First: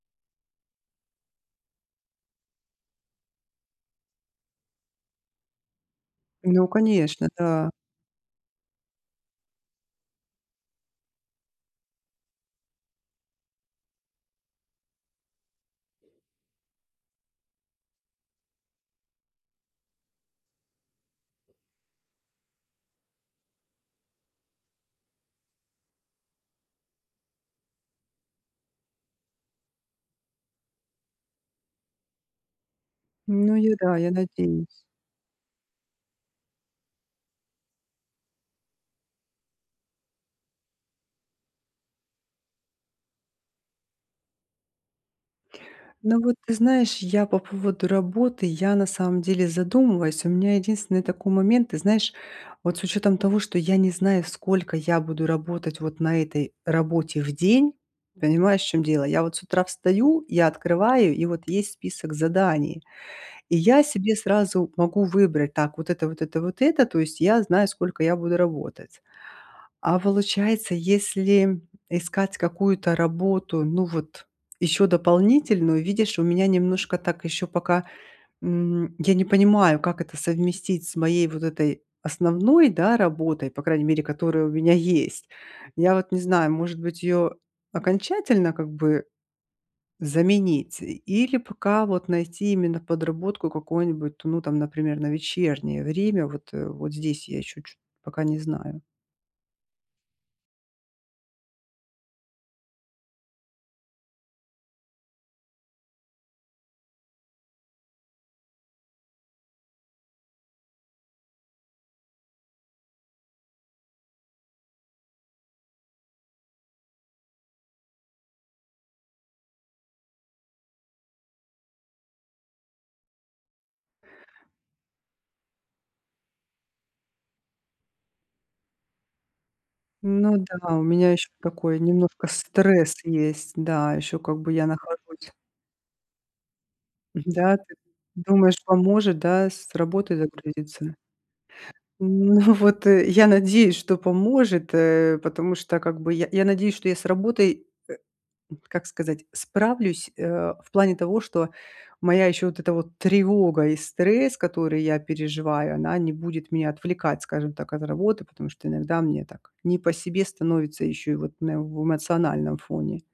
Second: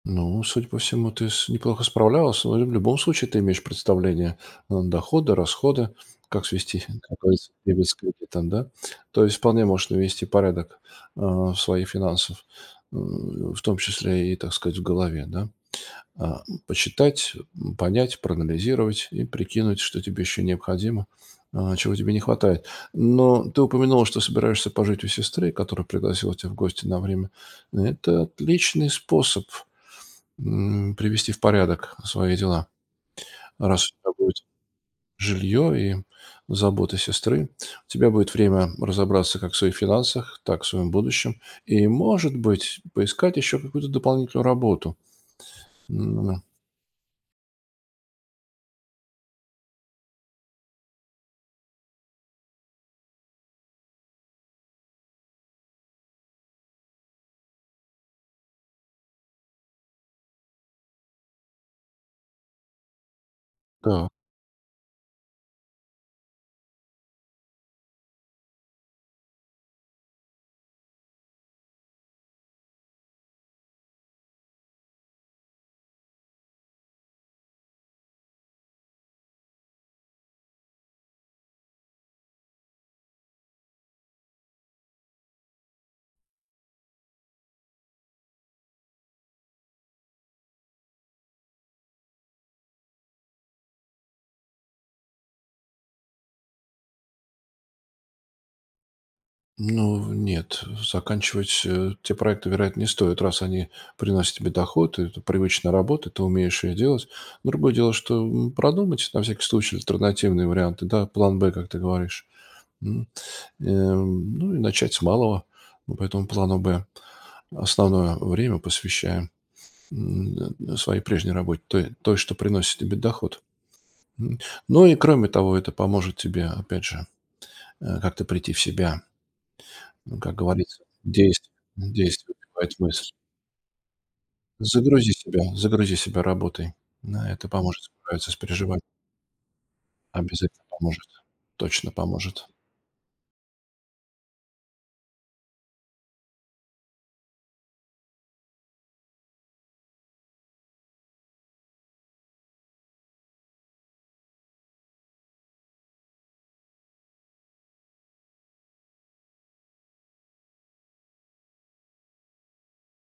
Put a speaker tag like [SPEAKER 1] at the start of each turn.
[SPEAKER 1] Ну, судя по всему, ты с неплохо справлялась. Ну или в любом случае, ты имеешь представление, н доходы, расходы, как
[SPEAKER 2] Ну
[SPEAKER 1] свести как
[SPEAKER 2] конечно,
[SPEAKER 1] говорится
[SPEAKER 2] да.
[SPEAKER 1] дебет с кредитом, да. То есть, вполне можешь навести порядок, а, своих финансов, м, в том числе и, так сказать, в голове да, ам. Почитать, м, понять, проанализировать и прикинуть, что тебе еще необходимо, а чего тебе не хватает. Но ты упомянула, что собираешься пожить у сестры, которая пригласила тебя в гости на время. Это отличный способ, м, привести в порядок свои дела.
[SPEAKER 2] Ну я
[SPEAKER 1] Раз у
[SPEAKER 2] да, я
[SPEAKER 1] тебя будет
[SPEAKER 2] надеюсь.
[SPEAKER 1] жилье и забота сестры, у тебя будет время разобраться как в своих финансах, так и в своем будущем. И, может быть, поискать еще какую-то дополнительную работу. Ну
[SPEAKER 2] Ну
[SPEAKER 1] ну
[SPEAKER 2] вот
[SPEAKER 1] да.
[SPEAKER 2] ты знаешь, я по поводу работы я, на самом деле, задумываюсь. У меня единственный такой момент. Ты знаешь, вот с учётом того, что я не знаю, сколько я буду работать вот на этой работе в день. Понимаешь, в чём дело? Я вот с утра встаю, я открываю и вот есть список заданий. И я
[SPEAKER 1] Так.
[SPEAKER 2] себе сразу могу выбрать: так вот это, вот это, вот это. То есть я знаю сколько я буду работать. А получается, если искать какую-то работу ну вот ещё дополнительную, видишь у меня немножко так ещё пока, м, я не понимаю как это совместить с моей вот этой основной, да, работой, по крайней мере которая у меня есть. Я вот не знаю может быть её окончательно как бы заменить и или пока вот найти именно подработку какую-нибудь, ну там например на вечернее время. Вот, э, вот здесь я ещё чёт пока не знаю.
[SPEAKER 1] Ну, нет, заканчивать, э, те проекты, вероятно, не стоит, раз они приносят тебе доход. Это привычная работа, ты умеешь ее делать. Другое дело, что, м, продумать, на всякий случай, альтернативные варианты, да план Б, как ты говоришь, м. Э, ну и начать с малого по этому плану Б. Основное время посвящаем, м, своей прежней работе той той что приносит тебе доход, м. Ну и кроме того это поможет тебе опять же, э, как-то прийти в себя, м, как
[SPEAKER 2] Ну да, у
[SPEAKER 1] говорится
[SPEAKER 2] меня ещё
[SPEAKER 1] действие
[SPEAKER 2] такой немножко
[SPEAKER 1] действие вызывает
[SPEAKER 2] стресс
[SPEAKER 1] мысль.
[SPEAKER 2] есть. Да, ещё как бы я
[SPEAKER 1] Загрузи
[SPEAKER 2] нахожусь.
[SPEAKER 1] себя загрузи себя работой,
[SPEAKER 2] Мгм,
[SPEAKER 1] да это
[SPEAKER 2] да, ты
[SPEAKER 1] поможет справиться с
[SPEAKER 2] думаешь
[SPEAKER 1] пережива
[SPEAKER 2] поможет, да, с работой
[SPEAKER 1] Обязательно
[SPEAKER 2] загрузиться?
[SPEAKER 1] поможет, точно
[SPEAKER 2] Ну
[SPEAKER 1] поможет.
[SPEAKER 2] вот, э, я надеюсь, что поможет, э, потому что как бы я я надеюсь, что я с работой, э, м, как сказать, справлюсь, э, в плане того, что моя ещё вот эта вот тревога и стресс, которые я переживаю, она не будет меня отвлекать, скажем так, от работы. Потому что иногда мне так не по себе становится ещё и вот именно в эмоциональном фоне.